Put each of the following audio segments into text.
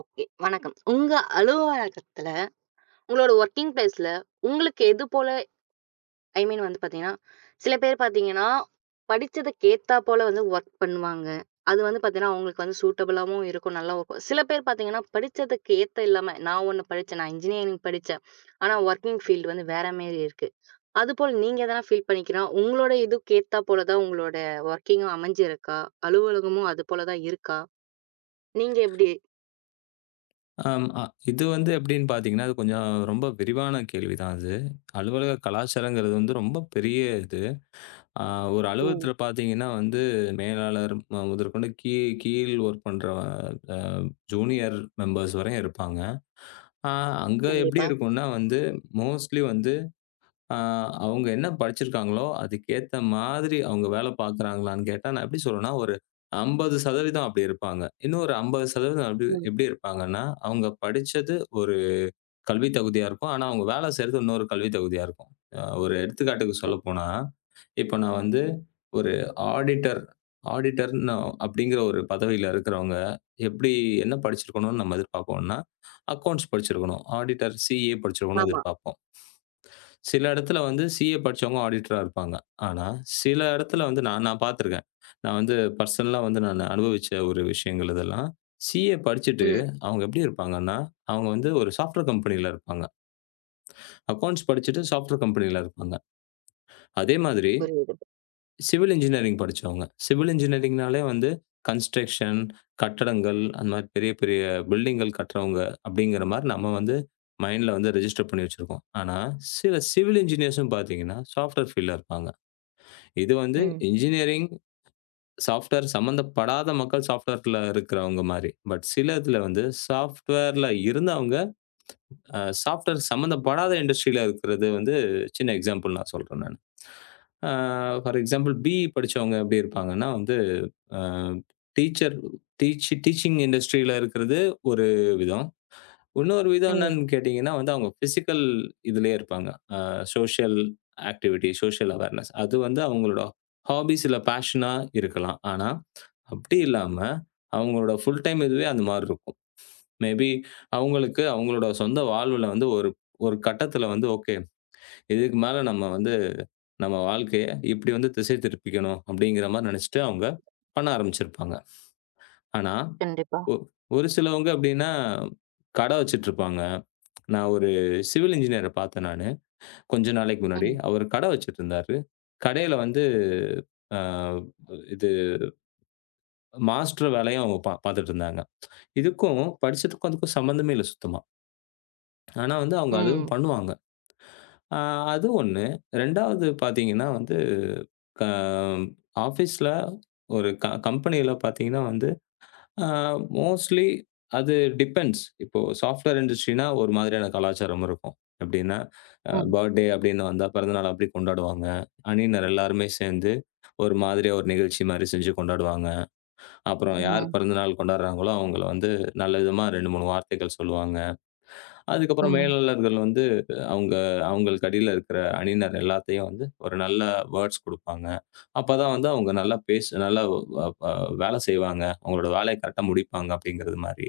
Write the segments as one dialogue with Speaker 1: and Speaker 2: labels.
Speaker 1: Okay. வணக்கம். உங்க அலுவலகத்துல, உங்களோட வொர்க்கிங் பிளேஸ்ல உங்களுக்கு எது போல ஐ மீன் வந்து பாத்தீங்கன்னா, சில பேர் பாத்தீங்கன்னா, படிச்சதுக்கு ஏத்தா போல வந்து வொர்க் பண்ணுவாங்க. அது வந்து பாத்தீங்கன்னா, அவங்களுக்கு வந்து சூட்டபிளாவும் இருக்கும். நல்லா இருக்கும். சில பேர் பாத்தீங்கன்னா, படிச்சதுக்கு ஏத்த இல்லாம, நான் ஒண்ணு படிச்சேன். நான் இன்ஜினியரிங் படிச்சேன். ஆனா வொர்க்கிங் ஃபீல்டு வந்து வேற மாரி இருக்கு. அதுபோல் நீங்க எதனா ஃபீல் பண்ணிக்கிறா, உங்களோட இதுக்கு ஏத்தா போல தான் உங்களோட வொர்க்கிங்கும் அமைஞ்சிருக்கா? அலுவலகமும் அது போல தான் இருக்கா? நீங்க எப்படி?
Speaker 2: ஆம். இது வந்து எப்படின்னு பார்த்தீங்கன்னா, அது கொஞ்சம் ரொம்ப விரிவான கேள்வி தான் அது. அலுவலக கலாச்சாரங்கிறது வந்து ரொம்ப பெரிய இது. அ ஒரு
Speaker 1: ம்.
Speaker 2: அலுவலகத்தில பார்த்தீங்கன்னா வந்து, மேலாளர் முதற்கொண்டு கீழ் ஒர்க் பண்ற அ ஜூனியர் மெம்பர்ஸ் வரையும் இருப்பாங்க. அ அங்க எப்படி
Speaker 1: கண்டிப்பா.
Speaker 2: இருக்கும்னா வந்து, மோஸ்ட்லி வந்து ஆ அவங்க என்ன படிச்சிருக்காங்களோ, அதுக்கேத்த மாதிரி அவங்க வேலை பார்க்குறாங்களான்னு கேட்டா, நான் எப்படி சொல்றேன்னா, ஒரு 50% அப்படி இருப்பாங்க. இன்னும் ஒரு 50% அப்படி
Speaker 1: ம்.
Speaker 2: எப்படி இருப்பாங்கன்னா, அவங்க படிச்சது ஒரு கல்வி தகுதியா இருக்கும். ஆனா, அவங்க வேலை செய்றது இன்னொரு கல்வி தகுதியா இருக்கும். ஒரு எடுத்துக்காட்டுக்கு சொல்லப்போனா, இப்போ நான் வந்து ஒரு ஆடிட்டர் ஆடிட்டர்ன்னு அப்படிங்கிற ஒரு பதவியில இருக்கிறவங்க, எப்படி என்ன படிச்சிருக்கணும்னு நம்ம எதிர்பார்ப்போம்னா, அக்கவுண்ட்ஸ் படிச்சிருக்கணும். ஆடிட்டர், சிஏ படிச்சிருக்கணும்னு
Speaker 1: ஆமா.
Speaker 2: எதிர்பார்ப்போம். சில இடத்துல வந்து சிஏ படிச்சவங்க ஆடிட்டரா இருப்பாங்க. ஆனா, சில இடத்துல
Speaker 1: ம்.
Speaker 2: வந்து நான் நான் பார்த்துருக்கேன். நான் வந்து பர்சனலா வந்து நான் அனுபவிச்ச ஒரு விஷயங்கள் இதெல்லாம். சிஏ படிச்சுட்டு
Speaker 1: ம்.
Speaker 2: அவங்க எப்படி இருப்பாங்கன்னா, அவங்க வந்து ஒரு சாஃப்ட்வேர் கம்பெனில இருப்பாங்க. அக்கவுண்ட்ஸ் படிச்சுட்டு சாஃப்ட்வேர் கம்பெனில இருப்பாங்க. அதே மாதிரி
Speaker 1: புரியுது.
Speaker 2: சிவில் இன்ஜினியரிங் படிச்சவங்க. சிவில் இன்ஜினியரிங்னாலே வந்து கன்ஸ்ட்ரக்ஷன், கட்டடங்கள் அந்த மாரி பெரிய, பெரிய பில்டிங்கள் கட்டுறவங்க அப்படிங்கிற மாரி நம்ம வந்து மைண்ட்ல வந்து ரெஜிஸ்டர் பண்ணி வச்சிருக்கோம். ஆனா, சில சிவில் இன்ஜினியர்ஸும் பார்த்தீங்கன்னா, சாஃப்ட்வேர் ஃபீல்ட்ல இருப்பாங்க. இது வந்து
Speaker 1: ம்.
Speaker 2: இன்ஜினியரிங், சாஃப்ட்வேர் சம்மந்தப்படாத மக்கள் சாஃப்ட்வேர்ல இருக்கிறவங்க மாரி. பட் சில இதுல வந்து சாஃப்ட்வேர்ல இருந்தவங்க, சாஃப்ட்வேர் சம்மந்தப்படாத இண்டஸ்ட்ரியில இருக்கிறது வந்து சின்ன எக்ஸாம்பிள் நான் சொல்றேன் நானு. அ ஃபார் எக்ஸாம்பிள் பிஇ படிச்சவங்க எப்படி இருப்பாங்கன்னா வந்து, அ டீச்சர் டீச்சிங் இண்டஸ்ட்ரியில இருக்கிறது ஒரு விதம். இன்னொரு விதம்
Speaker 1: ம்.
Speaker 2: என்னன்னு கேட்டீங்கன்னா வந்து, அவங்க பிசிக்கல் இதுலயே இருப்பாங்க. அ சோசியல் ஆக்டிவிட்டி, சோசியல் அவேர்னஸ் அது வந்து அவங்களோட ஹாபீஸ் இல்ல பேஷனா இருக்கலாம். ஆனா, அப்படி இல்லாம அவங்களோட ஃபுல் டைம் இதுவே அந்த மாரி இருக்கும். மேபி அவங்களுக்கு அவங்களோட சொந்த வாழ்வுல வந்து ஒரு ஒரு கட்டத்துல வந்து ஓகே. இதுக்கு மேல நம்ம வந்து நம்ம வாழ்க்கைய இப்படி வந்து திசை திருப்பிக்கணும் அப்படிங்கிற மாரி நெனைச்சுட்டு அவங்க பண்ண ஆரம்பிச்சிருப்பாங்க. ஆனா
Speaker 1: கண்டிப்பா.
Speaker 2: ஒ ஒரு சிலவங்க அப்டின்னா, கடை வச்சுட்ருப்பாங்க. நான் ஒரு சிவில் இன்ஜினியர பார்த்தேன் நானு. கொஞ்ச நாளைக்கு முன்னாடி.
Speaker 1: ம்.
Speaker 2: அவரு கடை வச்சுட்ருந்தாரு. கடையில வந்து அ இது மாஸ்டர் வேலையும் அவங்க பார்த்துட்ருந்தாங்க. இதுக்கும் படிச்சதுக்கும் அதுக்கும் சம்மந்தமே இல்ல சுத்தமா. ஆனா வந்து அவங்க அதுவும்
Speaker 1: ம்.
Speaker 2: பண்ணுவாங்க. அ அது ஒண்ணு. 2வது பார்த்தீங்கன்னா வந்து, க ஆஃபீஸ்ல ஒரு கம்பெனியில பார்த்தீங்கன்னா வந்து ஆ மோஸ்ட்லி அது டிபெண்ட்ஸ். இப்போ சாஃப்ட்வேர் இண்டஸ்ட்ரினா ஒரு மாதிரியான கலாச்சாரம் இருக்கும். எப்படின்னா,
Speaker 1: ம்.
Speaker 2: பர்த்டே அப்படின்னு வந்தா பிறந்தநாள் அப்படி கொண்டாடுவாங்க. அணியினர் எல்லாருமே சேர்ந்து ஒரு மாதிரியா ஒரு நிகழ்ச்சி மாரி செஞ்சு கொண்டாடுவாங்க. அப்புறம் யார்
Speaker 1: ம்.
Speaker 2: பிறந்தநாள் கொண்டாடுறாங்களோ அவங்கள வந்து நல்ல விதமா 2, 3 வார்த்தைகள் சொல்லுவாங்க. அதுக்கப்புறம்
Speaker 1: ம்.
Speaker 2: மேலாளர்கள் வந்து அவங்க அவங்களுக்கு அடியில இருக்கிற அணியினர் எல்லாத்தையும் வந்து ஒரு நல்ல வேர்ட்ஸ் குடுப்பாங்க. அப்பதான் வந்து அவங்க நல்லா அ அ வேலை செய்வாங்க. அவங்களோட வேலைய கரெக்ட்டா முடிப்பாங்க அப்படிங்கிறது மாரி.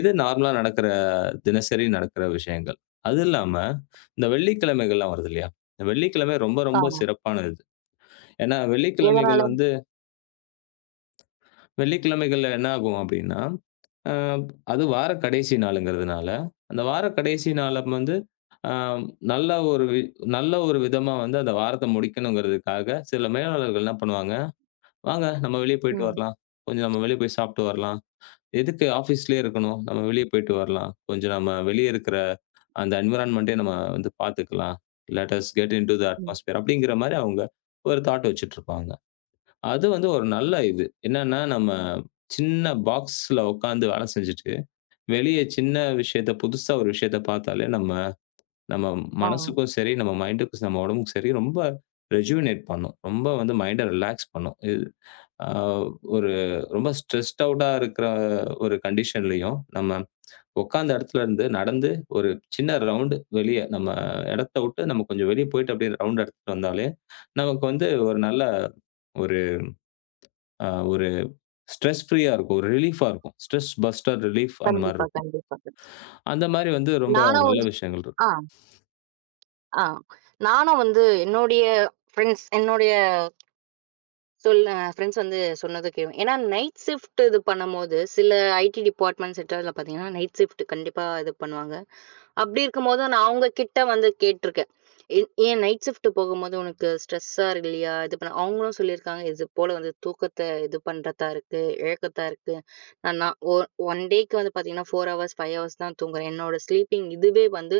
Speaker 2: இது நார்மலா நடக்கிற தினசரி நடக்கிற விஷயங்கள். அது இல்லாம இந்த வெள்ளிக்கிழமைகள்லாம் வருது இல்லையா? இந்த வெள்ளிக்கிழமை ரொம்ப ரொம்ப
Speaker 1: ஆமா.
Speaker 2: சிறப்பானது. ஏன்னா வெள்ளிக்கிழமைகள்
Speaker 1: எதனால?
Speaker 2: வந்து வெள்ளிக்கிழமைகள்ல என்ன ஆகும் அப்டின்னா, அ அது வார கடைசி நாளுங்கிறதுனால, அந்த வார கடைசி நாள வந்து அ நல்ல ஒரு வி நல்ல ஒரு விதமா வந்து அந்த வாரத்த முடிக்கணுங்கிறதுக்காக, சில மேலாளர்கள் என்ன பண்ணுவாங்க, "வாங்க நம்ம வெளிய போயிட்டு
Speaker 1: ம்.
Speaker 2: வரலாம். கொஞ்சம் நம்ம வெளிய போய் சாப்ட்டு வரலாம். எதுக்கு ஆஃபீஸ்லயே இருக்கணும்? நம்ம வெளிய போயிட்டு வரலாம். கொஞ்சம் நம்ம வெளிய இருக்கிற அந்த என்விரான்மென்ட்டே நம்ம வந்து பாத்துக்கலாம். Let us get into the
Speaker 1: hmm.
Speaker 2: Atmosphere" அப்டிங்கிற மாரி அவங்க ஒரு தாட் வச்சுட்ருப்பாங்க. அது வந்து ஒரு நல்ல இது. என்னன்னா, நம்ம சின்ன பாக்ஸ்ல உட்காந்து வேலை செஞ்சுட்டு, வெளிய சின்ன விஷயத்த புதுசா ஒரு விஷயத்த பார்த்தாலே நம்ம நம்ம
Speaker 1: ஆ.
Speaker 2: மனசுக்கும் சரி, நம்ம மைண்டுக்கும் நம்ம உடம்புக்கும் சரி, ரொம்ப ரெஜுவினேட் பண்ணும். ரொம்ப வந்து மைண்ட ரிலாக்ஸ் பண்ணும். இது அ ஒரு ரொம்ப ஸ்ட்ரெஸ்ட் அவுட்டா இருக்கிற ஒரு கண்டிஷன்லயும், நம்ம உட்காந்த இடத்துல இருந்து நடந்து ஒரு சின்ன ரவுண்டு வெளிய நம்ம இடத்த விட்டு நம்ம கொஞ்சம் வெளிய போயிட்டு அப்படியே ரவுண்ட் அடிச்சுட்டு வந்தாலே, நமக்கு வந்து ஒரு நல்ல ஒரு அ ஒரு ஸ்ட்ரெஸ் ஃப்ரீயா இருக்கும். ஒரு ரிலீஃபா இருக்கும். ஸ்ட்ரெஸ் பஸ்டர் ரிலீஃப் அந்த மாரி
Speaker 1: கண்டிப்பா,
Speaker 2: இருக்கும்.
Speaker 1: கண்டிப்பா.
Speaker 2: அந்த மாரி வந்து ரொம்ப
Speaker 1: நானும்
Speaker 2: நல்ல
Speaker 1: வந்து
Speaker 2: விஷயங்கள் இருக்கும்.
Speaker 1: ஆ, ஆ. நானும் வந்து என்னுடைய ஃப்ரெண்ட்ஸ் என்னுடைய சொல் அ ஃப்ரெண்ட்ஸ் வந்து சொன்னது கே ஏன்னா நைட் ஷிஃப்ட் இது பண்ணும்போது, சில ஐடி டிபார்ட்மென்ட்ஸ் செக்டார்ல பார்த்தீங்கன்னா, நைட் ஷிஃப்ட் கண்டிப்பா இது பண்ணுவாங்க. அப்படி இருக்கும்போது நான் அவங்ககிட்ட வந்து கேட்டுருக்கேன். "ஏன் ஏன் நைட் ஷிஃப்ட் போகும்போது உனக்கு ஸ்ட்ரெஸ்ஸா இல்லையா?" இது பண்ண அவங்களும் சொல்லியிருக்காங்க, "இது போல வந்து தூக்கத்த இது பண்றதா இருக்கு, இழக்கத்தா இருக்கு. நான் நான் ஒ 1 டேக்கு வந்து பார்த்தீங்கன்னா, 4 ஹவர்ஸ், 5 ஹவர்ஸ் தான் தூங்குறேன். என்னோட ஸ்லீப்பிங் இதுவே வந்து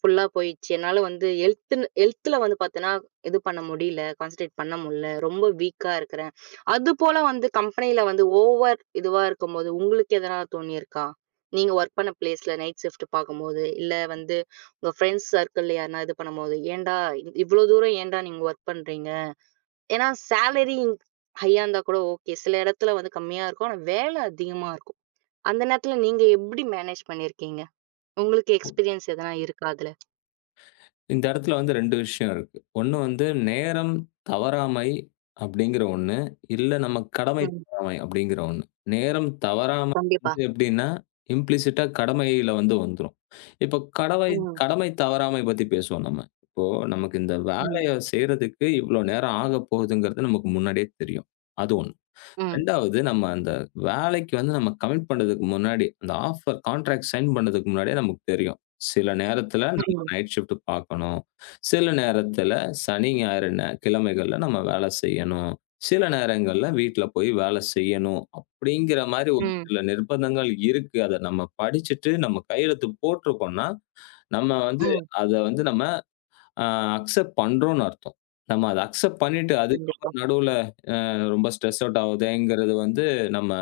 Speaker 1: ஃபுல்லா போயிடுச்சு. என்னால வந்து ஹெல்த்துன்னு ஹெல்த்துல வந்து பார்த்தேன்னா, இது பண்ண முடியல. கான்சன்ட்ரேட் பண்ண முடியல. ரொம்ப வீக்கா இருக்கிறேன். அதுபோல வந்து கம்பெனியில வந்து ஓவர் இதுவா இருக்கும்போது, உங்களுக்கு எதனா தோணியிருக்கா? நீங்க ஒர்க் பண்ண பிளேஸ்ல நைட் ஷிஃப்ட் பார்க்கும்போது, இல்ல வந்து உங்க ஃப்ரெண்ட்ஸ் சர்க்கிள்ல யாருனா இது பண்ணும்போது, "ஏன்டா இவ்ளோ தூரம் ஏன்டா நீங்க ஒர்க் பண்றீங்க?" ஏன்னா சேலரி ஹையா இருந்தா கூட ஓகே. சில இடத்துல வந்து கம்மியா இருக்கும். ஆனா வேலை அதிகமா இருக்கும். அந்த நேரத்துல நீங்க எப்படி மேனேஜ் பண்ணியிருக்கீங்க? உங்களுக்கு எக்ஸ்பீரியன்ஸ் எதனா இருக்கா அதுல?
Speaker 2: இந்த இடத்துல வந்து 2 விஷயம் இருக்கு. ஒண்ணு வந்து நேரம் தவறாமை அப்படிங்கிற ஒண்ணு. இல்ல நம்ம கடமை
Speaker 1: ம்.
Speaker 2: தவறாமை அப்படிங்கிற ஒண்ணு. நேரம் தவறாமை
Speaker 1: கண்டிப்பா.
Speaker 2: வந்து எப்படின்னா, இம்ப்ளிசிட்டா கடமையில வந்து வந்துரும். இப்போ
Speaker 1: ம்.
Speaker 2: கடமை தவறாமை பத்தி பேசுவோம் நம்ம. இப்போ நமக்கு இந்த
Speaker 1: ம்.
Speaker 2: வேலைய செய்றதுக்கு இவ்வளோ நேரம் ஆகப்போகுதுங்கிறது நமக்கு முன்னாடியே தெரியும். அது ஒண்ணு.
Speaker 1: ம்.
Speaker 2: 2வது நம்ம அந்த வேலைக்கு வந்து நம்ம கமிட் பண்றதுக்கு முன்னாடி, அந்த ஆஃபர் கான்ட்ராக்ட் சைன் பண்றதுக்கு முன்னாடியே நமக்கு தெரியும். சில நேரத்துல ம். நம்ம
Speaker 1: ம்.
Speaker 2: நைட் ஷிஃப்ட் பார்க்கணும். சில நேரத்துல சனி, ஞாயிறு நே கிழமைகள்ல நம்ம வேலை செய்யணும். சில நேரங்கள்ல வீட்ல போய் வேலை செய்யணும். அப்படிங்கிற மாரி ஒரு
Speaker 1: ம்.
Speaker 2: சில நிர்பந்தங்கள் இருக்கு. அத நம்ம படிச்சுட்டு நம்ம கையெழுத்து போட்ருக்கோம்னா, நம்ம வந்து
Speaker 1: ம்.
Speaker 2: அத வந்து நம்ம அ அக்செப்ட் பண்றோம்னு அர்த்தம். நம்ம அத அக்செப்ட் பண்ணிட்டு
Speaker 1: கண்டிப்பா.
Speaker 2: அதுக்கப்புறம் நடுவுல ரொம்ப ஸ்ட்ரெஸ் அவுட் ஆவுதேங்கிறது வந்து நம்ம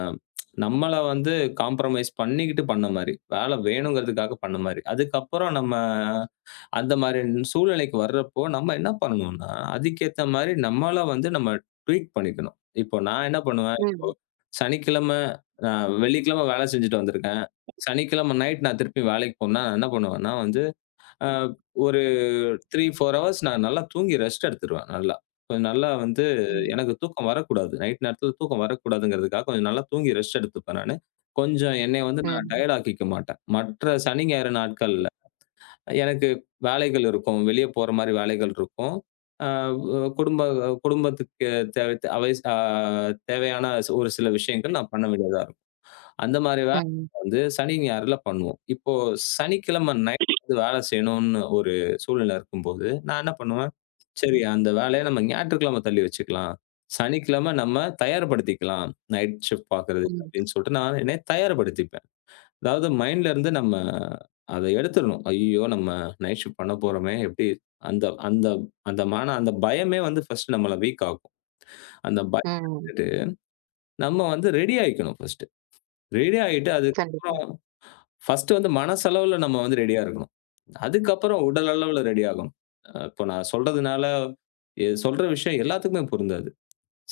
Speaker 2: நம்மள வந்து காம்ப்ரமைஸ் பண்ணிக்கிட்டு பண்ண மாரி. வேலை வேணுங்கிறதுக்காக பண்ண மாரி. அதுக்கப்புறம் நம்ம அந்த மாரி சூழ்நிலைக்கு வர்றப்போ, நம்ம என்ன பண்ணணும்னா, அதுக்கேத்த மாரி நம்மள வந்து நம்ம ட்வீக் பண்ணிக்கணும். இப்போ நான் என்ன பண்ணுவேன்,
Speaker 1: ம்.
Speaker 2: சனிக்கிழமை அ வெள்ளிக்கிழமை வேலை செஞ்சுட்டு வந்திருக்கேன். சனிக்கிழமை நைட் நான் திருப்பி வேலைக்கு போணும்னா, நான் என்ன பண்ணுவேன்னா வந்து, அ ஒரு ஒரு 3, 4 ஹவர்ஸ் நான் நல்லா தூங்கி ரெஸ்ட் எடுத்துருவேன் நல்லா. கொஞ்சம் நல்லா வந்து
Speaker 1: ம்.
Speaker 2: எனக்கு தூக்கம் வரக்கூடாது. நைட் நேரத்தில தூக்கம் வரக்கூடாதுங்கிறதுக்காக கொஞ்சம் நல்லா தூங்கி ரெஸ்ட் எடுத்துப்பேன் நானு. கொஞ்சம் என்னைய வந்து நான்
Speaker 1: ம்.
Speaker 2: டயர்ட் ஆக்கிக்க மாட்டேன். மற்ற சனி, ஞாயிறு நாட்கள்ல எனக்கு வேலைகள் இருக்கும். வெளிய போற மாரி வேலைகள் இருக்கும். அ குடும்ப குடும்பத்துக்கு தேவை அவ அ தேவையான ஒரு சில விஷயங்கள் நான் பண்ண வேண்டியதா அந்த மாரி வேலை
Speaker 1: ம்.
Speaker 2: வந்து சனி, ஞாயிறுல பண்ணுவோம். இப்போ சனிக்கிழமை நைட் வந்து வேலை செய்யணும்னு ஒரு சூழ்நிலை இருக்கும்போது, நான் என்ன பண்ணுவேன், சரி அந்த வேலைய நம்ம ஞாயிற்றுக்கிழமை தள்ளி வச்சுக்கலாம். சனிக்கிழமை நம்ம தயார்படுத்திக்கலாம். நைட் ஷிஃப்ட் பார்க்குறதுக்கு
Speaker 1: ம்.
Speaker 2: அப்படின்னு சொல்லிட்டு நான் என்னை தயார்படுத்திப்பேன். அதாவது மைண்ட்ல இருந்து நம்ம அத எடுத்துறணும். ஐய்யயோ! நம்ம நைட் ஷிஃப்ட் பண்ண போறோமே எப்படி அந்த அந்த அந்த மான அந்த பயமே வந்து ஃபர்ஸ்ட் நம்மள வீக் ஆக்கும். அந்த பயத்த
Speaker 1: ம்.
Speaker 2: விட்டுட்டு நம்ம வந்து ரெடி ஆயிக்கணும் ஃபர்ஸ்ட். ரெடி ஆயிட்டு
Speaker 1: கண்டிப்பா.
Speaker 2: அதுக்கப்புறம் ஃபர்ஸ்ட்டு வந்து மனசளவுல நம்ம வந்து ரெடியா இருக்கணும். அதுக்கப்புறம் உடல் அளவுல ரெடி ஆகணும். இப்போ நான் சொல்றதுனால சொல்ற விஷயம் எல்லாத்துக்குமே பொருந்தாது.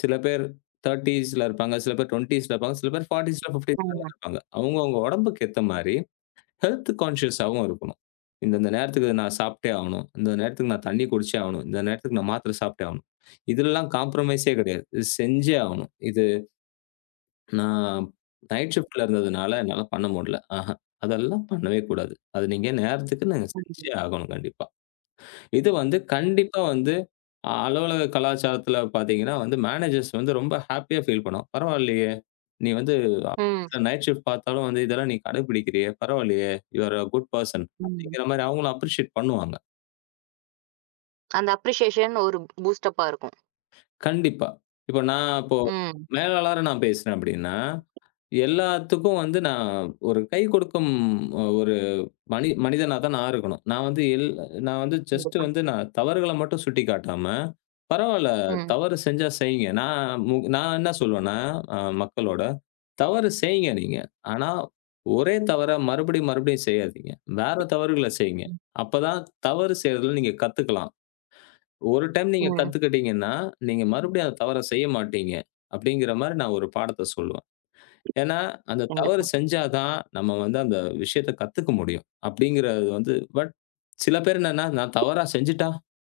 Speaker 2: சில பேர் 30ஸ்ல இருப்பாங்க, சில பேர் 20ஸ்ல இருப்பாங்க, சில பேர் 40ஸ்ல, 50ஸ்லலாம்
Speaker 1: ஆமா.
Speaker 2: இருப்பாங்க. அவங்கவங்க உடம்புக்கு ஏத்த மாரி ஹெல்த் கான்ஷியஸாவும் இருக்கணும். இந்தந்த நேரத்துக்கு நான் சாப்பிட்டே ஆகணும். இந்த நேரத்துக்கு நான் தண்ணி குடிச்சே ஆகணும். இந்த நேரத்துக்கு நான் மாத்திரை சாப்பிட்டே ஆகணும். இதுலலாம் காம்ப்ரமைஸே கிடையாது. இது செஞ்சே ஆகணும். நான் நைட் ஷிஃப்ட்ல இருந்ததுனால என்னால பண்ண முடியல. ஆஹ. அதெல்லாம் பண்ணவே கூடாது. அது நீங்க நேரத்துக்கு ம். நீங்க
Speaker 1: ம்.
Speaker 2: செஞ்சே ஆகணும் கண்டிப்பா. இது வந்து கண்டிப்பா வந்து அலுவலக கலாச்சாரத்துல பார்த்தீங்கன்னா வந்து மேனேஜர்ஸ் வந்து ரொம்ப ஹேப்பியா ஃபீல் பண்ணுவாங்க. பரவாயில்லையே! நீ வந்து
Speaker 1: ம்.
Speaker 2: ஆஃபீஸ்ல நைட் ஷிஃப்ட் பார்த்தாலும் வந்து இதெல்லாம் நீ கடைபிடிக்கிறியே! பரவாயில்லையே! You are a good person
Speaker 1: ம்.
Speaker 2: அப்படிங்கிற மாரி அவங்களும் அப்ரிஷியேட் பண்ணுவாங்க.
Speaker 1: அந்த அப்ரிசியேஷன் ஒரு பூஸ்டப்பா இருக்கும்.
Speaker 2: கண்டிப்பா. இப்போ
Speaker 1: ம்.
Speaker 2: மேலாளரா நான் பேசுறேன் அப்படின்னா, எல்லாத்துக்கும் வந்து நான் ஒரு கை கொடுக்கும் ஒரு மனிதனா தான் நான் இருக்கணும். நான் வந்து ஜஸ்ட்
Speaker 1: கண்டிப்பா.
Speaker 2: வந்து நான் தவறுகள மட்டும் சுட்டிக்காட்டாம, பரவால்ல
Speaker 1: ம்.
Speaker 2: தவறு செஞ்சா செய்யுங்க. நான் என்ன சொல்லுவேன்னா, மக்களோட, தவறு செய்யுங்க நீங்க. ஆனா, ஒரே தவற மறுபடியும், மறுபடியும் செய்யாதீங்க. வேற தவறுகள செய்யுங்க.
Speaker 1: ம்.
Speaker 2: அப்பதான் தவறு செய்றதுல நீங்க கத்துக்கலாம். ஒரு டைம் நீங்க
Speaker 1: ம்.
Speaker 2: கத்துக்கிட்டீங்கன்னா, நீங்க மறுபடியும் அந்த தவற செய்ய மாட்டீங்க. அப்படிங்கிற மாரி நான் ஒரு பாடத்த சொல்லுவேன். ஏன்னா, அந்த தவறு
Speaker 1: கண்டிப்பா.
Speaker 2: செஞ்சா தான் நம்ம வந்து அந்த விஷயத்த கத்துக்க முடியும். அப்படிங்கிறது வந்து பட் சில பேர் என்னன்னா, நான் தவறா செஞ்சுட்டா,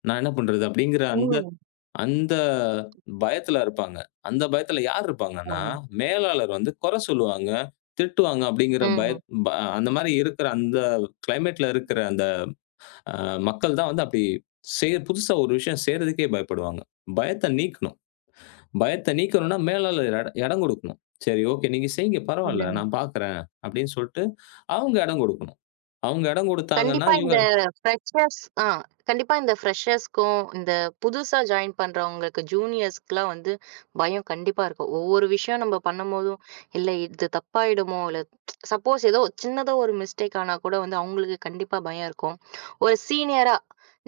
Speaker 2: நான் என்ன பண்றது? அப்படிங்கிற அந்த
Speaker 1: ம்.
Speaker 2: அந்த பயத்துல இருப்பாங்க. அந்த பயத்துல யார் இருப்பாங்கன்னா,
Speaker 1: ஆமா.
Speaker 2: மேலாளர் வந்து குறை சொல்லுவாங்க, திட்டுவாங்க அப்படிங்கிற பய
Speaker 1: ம்.
Speaker 2: ப அந்த மாரி இருக்கிற அந்த கிளைமேட்ல இருக்கிற அந்த மக்கள் தான் வந்து அப்படி புதுசா ஒரு விஷயம் செய்றதுக்கே பயப்படுவாங்க. பயத்த நீக்கணும். பயத்த நீக்கணும்னா மேலாளர் எடம் குடுக்கணும். "சரி, ஓகே. நீங்க செய்யுங்க. பரவால்ல.
Speaker 1: ம்.
Speaker 2: நான் பாக்குறேன்." அப்படின்னு சொல்ட்டு, அவங்க எடம் குடுக்கணும். அவங்க எடம் குடுத்தாங்கன்னா,
Speaker 1: கண்டிப்பா
Speaker 2: இவங்க
Speaker 1: இந்த ஃப்ரெஷர்ஸ் ஆ கண்டிப்பா இந்த ஃப்ரெஷர்ஸ்க்கும், இந்த புதுசா ஜாயின் பண்றவங்களுக்கு, ஜூனியர்ஸ்க்குலாம் வந்து பயம் கண்டிப்பா இருக்கும். ஒவ்வொரு விஷயம் நம்ம பண்ணும்போதும், "இல்ல இது தப்பாயிடுமோ?" இல்ல சப்போஸ் ஏதோ சின்னதா ஒரு மிஸ்டேக் ஆனா கூட வந்து அவங்களுக்கு கண்டிப்பா பயம் இருக்கும். ஒரு சீனியரா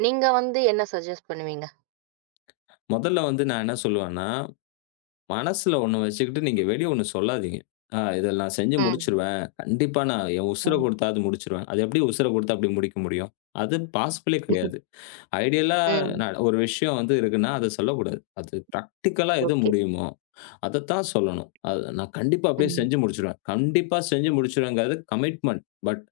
Speaker 1: நீங்க வந்து என்ன சஜெஸ்ட் பண்ணுவீங்க?
Speaker 2: மொதல்ல வந்து நான் என்ன சொல்லுவேன்னா, மனசுல ஒண்ணு வச்சுக்கிட்டு நீங்க வெளிய ஒண்ணு சொல்லாதீங்க. "ஆ இத நான் செஞ்சு
Speaker 1: ம்.
Speaker 2: முடிச்சுருவேன். கண்டிப்பா நான் என் உசுர
Speaker 1: ம்.
Speaker 2: குடுத்தாவது முடிச்சுருவேன்." அது எப்படி உசுர குடுத்து அப்படி முடிக்க முடியும்? அது பாசிபிளே கிடையாது. ஐடியலா
Speaker 1: ம்.
Speaker 2: நான் ஒரு விஷயம் வந்து இருக்குன்னா, அத சொல்லக்கூடாது. அது பிராக்டிகலா எது
Speaker 1: ஓகே.
Speaker 2: முடியுமோ, அதத்தான் சொல்லணும். அது நான் கண்டிப்பா அப்படியே
Speaker 1: ம்.
Speaker 2: செஞ்சு முடிச்சுருவேன். கண்டிப்பா செஞ்சு முடிச்சுருவேங்கிறது கமிட்மெண்ட். பட்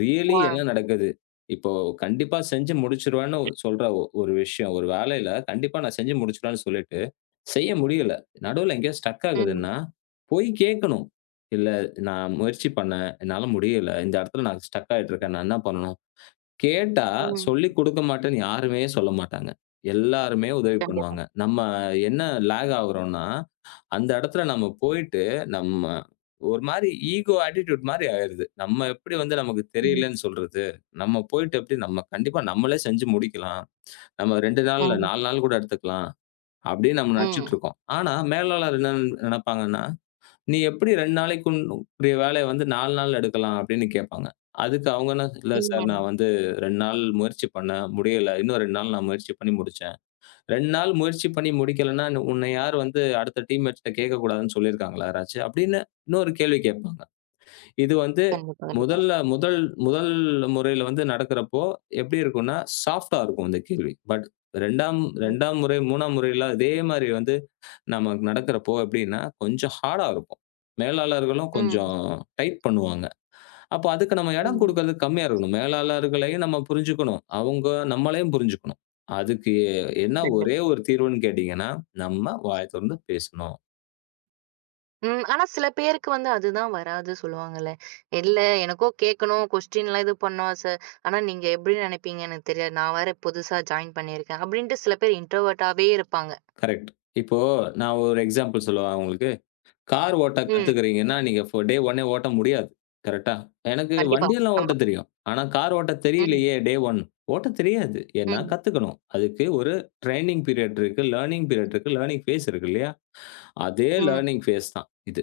Speaker 2: ரியலி
Speaker 1: ஆ.
Speaker 2: என்ன நடக்குது? இப்போ கண்டிப்பா செஞ்சு முடிச்சுருவேன்னு சொல்ற ஒரு விஷயம், ஒரு வேலையில கண்டிப்பா நான் செஞ்சு முடிச்சுருவேன்னு சொல்லிட்டு, செய்ய முடியல. நடுவுல எங்கேயோ ஸ்டக்
Speaker 1: ம்.
Speaker 2: ஆகுதுன்னா, போய் கேட்கணும். "இல்ல நான் முயற்சி பண்ணேன். என்னால முடியல. இந்த இடத்துல நான் ஸ்டக் ஆயிட்டு இருக்கேன். நான் என்ன பண்ணணும்?" கேட்டா,
Speaker 1: ம்.
Speaker 2: சொல்லிக் குடுக்க மாட்டேன்னு யாருமே சொல்ல மாட்டாங்க. எல்லாருமே உதவி
Speaker 1: கண்டிப்பா.
Speaker 2: பண்ணுவாங்க. நம்ம என்ன லேக் ஆகுறோம்னா, அந்த இடத்துல நம்ம போயிட்டு, நம்ம ஒரு மாரி ஈகோ ஆட்டிட்யூட் மாரி ஆயிருது. நம்ம எப்படி வந்து நமக்கு
Speaker 1: ம்.
Speaker 2: தெரியலன்னு சொல்றது? நம்ம போயிட்டு எப்படி நம்ம கண்டிப்பா நம்மளே செஞ்சு முடிக்கலாம். நம்ம 2 நாள் இல்ல
Speaker 1: ம்.
Speaker 2: 4 நாள் கூட எடுத்துக்கலாம். அப்படின்னு நம்ம
Speaker 1: ம்.
Speaker 2: நெனச்சுட்டு இருக்கோம். ஆனா மேலாளர் என்ன நெனைப்பாங்கன்னா, நீ எப்படி 2 நாளைக்கு உன்னுடைய வேலைய வந்து 4 நாள்ல எடுக்கலாம் அப்படின்னு கேட்பாங்க. அதுக்கு அவங்க என்ன இல்ல சார் நான்
Speaker 1: ம்.
Speaker 2: வந்து 2 நாள் முயற்சி பண்ணேன். முடியல. இன்னும் 2 நாள் நான் முயற்சி பண்ணி முடிச்சேன். 2 நாள் முயற்சி பண்ணி முடிக்கலன்னா, உன்னை யார் வந்து அடுத்த டீம்மேட்ஸ் கிட்ட கேட்கக்கூடாதுன்னு சொல்லியிருக்காங்களா ராஜு? அப்படின்னு இன்னொரு கேள்வி கேட்பாங்க. இது வந்து
Speaker 1: கண்டிப்பா, கண்டிப்பா.
Speaker 2: முதல்ல முதல் முதல் முறையில வந்து நடக்கிறப்போ எப்படி இருக்கும்னா, சாஃப்ட்டா இருக்கும் இந்த கேள்வி. பட் 2ஆம்
Speaker 1: ம்.
Speaker 2: 2ஆம் முறை, 3ஆம் முறையில அதே மாரி வந்து நமக்கு நடக்கிறப்போ எப்படின்னா, கொஞ்சம் ஹார்டா இருக்கும். மேலாளர்களும்
Speaker 1: ம்.
Speaker 2: கொஞ்சம் டைட் பண்ணுவாங்க. அப்போ அதுக்கு நம்ம இடம்
Speaker 1: ம்.
Speaker 2: குடுக்கறது கம்மியா இருக்கணும். மேலாளர்களையும் நம்ம புரிஞ்சுக்கணும். அவங்க நம்மளையும் புரிஞ்சுக்கணும். அதுக்கு என்ன ஒரே
Speaker 1: கண்டிப்பா.
Speaker 2: ஒரு தீர்வுன்னு கேட்டீங்கன்னா, நம்ம வாய தொறந்து பேசணும்.
Speaker 1: ம். ஆனா சில பேருக்கு வந்து அதுதான் வராது சொல்லுவாங்கல்ல. இல்ல எனக்கோ கேட்கணும், கொஸ்டின்லாம் இது பண்ணோம். ச ஆனா நீங்க எப்படி நினைப்பீங்கன்னு எனக்கு தெரியாது. நான் வேற புதுசா ஜாயின் பண்ணியிருக்கேன். அப்படின்ட்டு சில பேர் இன்ட்ரோவர்ட்டாவே இருப்பாங்க.
Speaker 2: கரெக்ட். இப்போ நான் ஒரு எக்ஸாம்பிள் சொல்லவா உங்களுக்கு? கார் ஓட்ட
Speaker 1: ம்.
Speaker 2: கத்துக்கிறீங்கன்னா, நீங்க டே 1னே ஓட்ட முடியாது. கரெக்ட்டா? எனக்கு
Speaker 1: கண்டிப்பா.
Speaker 2: வண்டியெல்லாம்
Speaker 1: ஆமா.
Speaker 2: ஓட்டத் தெரியும். ஆனா, கார் ஓட்ட
Speaker 1: ம்.
Speaker 2: தெரியலையே டே 1. ஓட்டத் தெரியாது. ஏன்னா
Speaker 1: ம்.
Speaker 2: கத்துக்கணும். அதுக்கு ஒரு ட்ரெய்னிங் பீரியட் இருக்கு, லர்னிங் பீரியட் இருக்கு, லர்னிங் ஃபேஸ் இருக்கு இல்லையா? அதே
Speaker 1: ம்.
Speaker 2: லர்னிங் ஃபேஸ் தான் இது.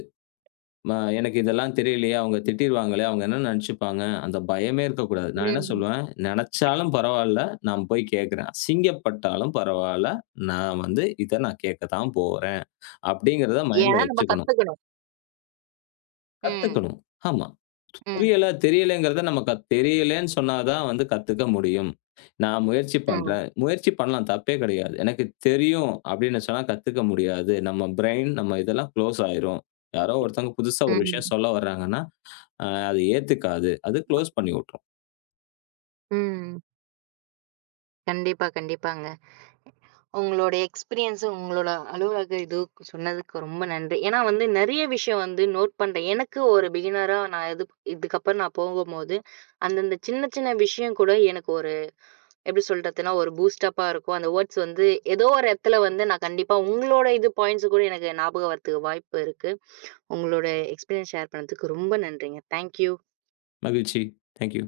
Speaker 2: ம எனக்கு இதெல்லாம் தெரியலையே, அவங்க திட்டிருவாங்களே, அவங்க என்ன நெனச்சுப்பாங்க? அந்த பயமே இருக்கக்கூடாது. நான் என்ன
Speaker 1: ம்.
Speaker 2: சொல்லுவேன், நெனச்சாலும் பரவால்ல, நான் போய் கேட்கிறேன். அசிங்கப்பட்டாலும் பரவால்ல, நான் வந்து இத நான் கேட்க தான் போறேன். அப்படிங்கிறத
Speaker 1: ஏன்னா
Speaker 2: மைண்ட்ல
Speaker 1: நம்ம
Speaker 2: வச்சுக்கணும்.
Speaker 1: கத்துக்கணும். ம்.
Speaker 2: கத்துக்கணும். ஆமா.
Speaker 1: ம்.
Speaker 2: புரியல, தெரியலங்கிறத நம்ம தெரியலன்னு சொன்னா தான் வந்து கத்துக்க முடியும். நான் முயற்சி
Speaker 1: ம்.
Speaker 2: பண்றேன். முயற்சி பண்ணலாம், தப்பே கிடையாது. எனக்கு தெரியும் அப்படின்னு சொன்னா கத்துக்க முடியாது. நம்ம பிரெயின், நம்ம இதெல்லாம் குளோஸ் ஆயிரும். யாரோ ஒருத்தவங்க புதுசா ஒரு விஷயம்
Speaker 1: ம்.
Speaker 2: சொல்ல வர்றாங்கன்னா, அது ஏத்துக்காது. அது குளோஸ் பண்ணி விட்டுரும்.
Speaker 1: ம். கண்டிப்பா, கண்டிப்பாங்க. உங்களோட எக்ஸ்பீரியன்ஸு, உங்களோட அலுவலக இது சொன்னதுக்கு ரொம்ப நன்றி. ஏன்னா வந்து நெறைய விஷயம் வந்து நோட் பண்றேன். எனக்கு ஒரு பிகினரா நான் இது இதுக்கப்புறம் நான் போகும்போது, அந்தந்த சின்ன சின்ன விஷயம் கூட எனக்கு ஒரு எப்படி சொல்றதுன்னா, ஒரு பூஸ்ட் அப்பா இருக்கும். அந்த வேர்ட்ஸ் வந்து ஏதோ ஒரு இடத்துல வந்து நான் கண்டிப்பா உங்களோட இது பாயிண்ட்ஸ் கூட எனக்கு ஞாபகம் வரதுக்கு வாய்ப்பு இருக்கு. உங்களோட எக்ஸ்பீரியன்ஸ் ஷேர் பண்ணதுக்கு ரொம்ப நன்றிங்க. Thank you.
Speaker 2: மகிழ்ச்சி. Thank you.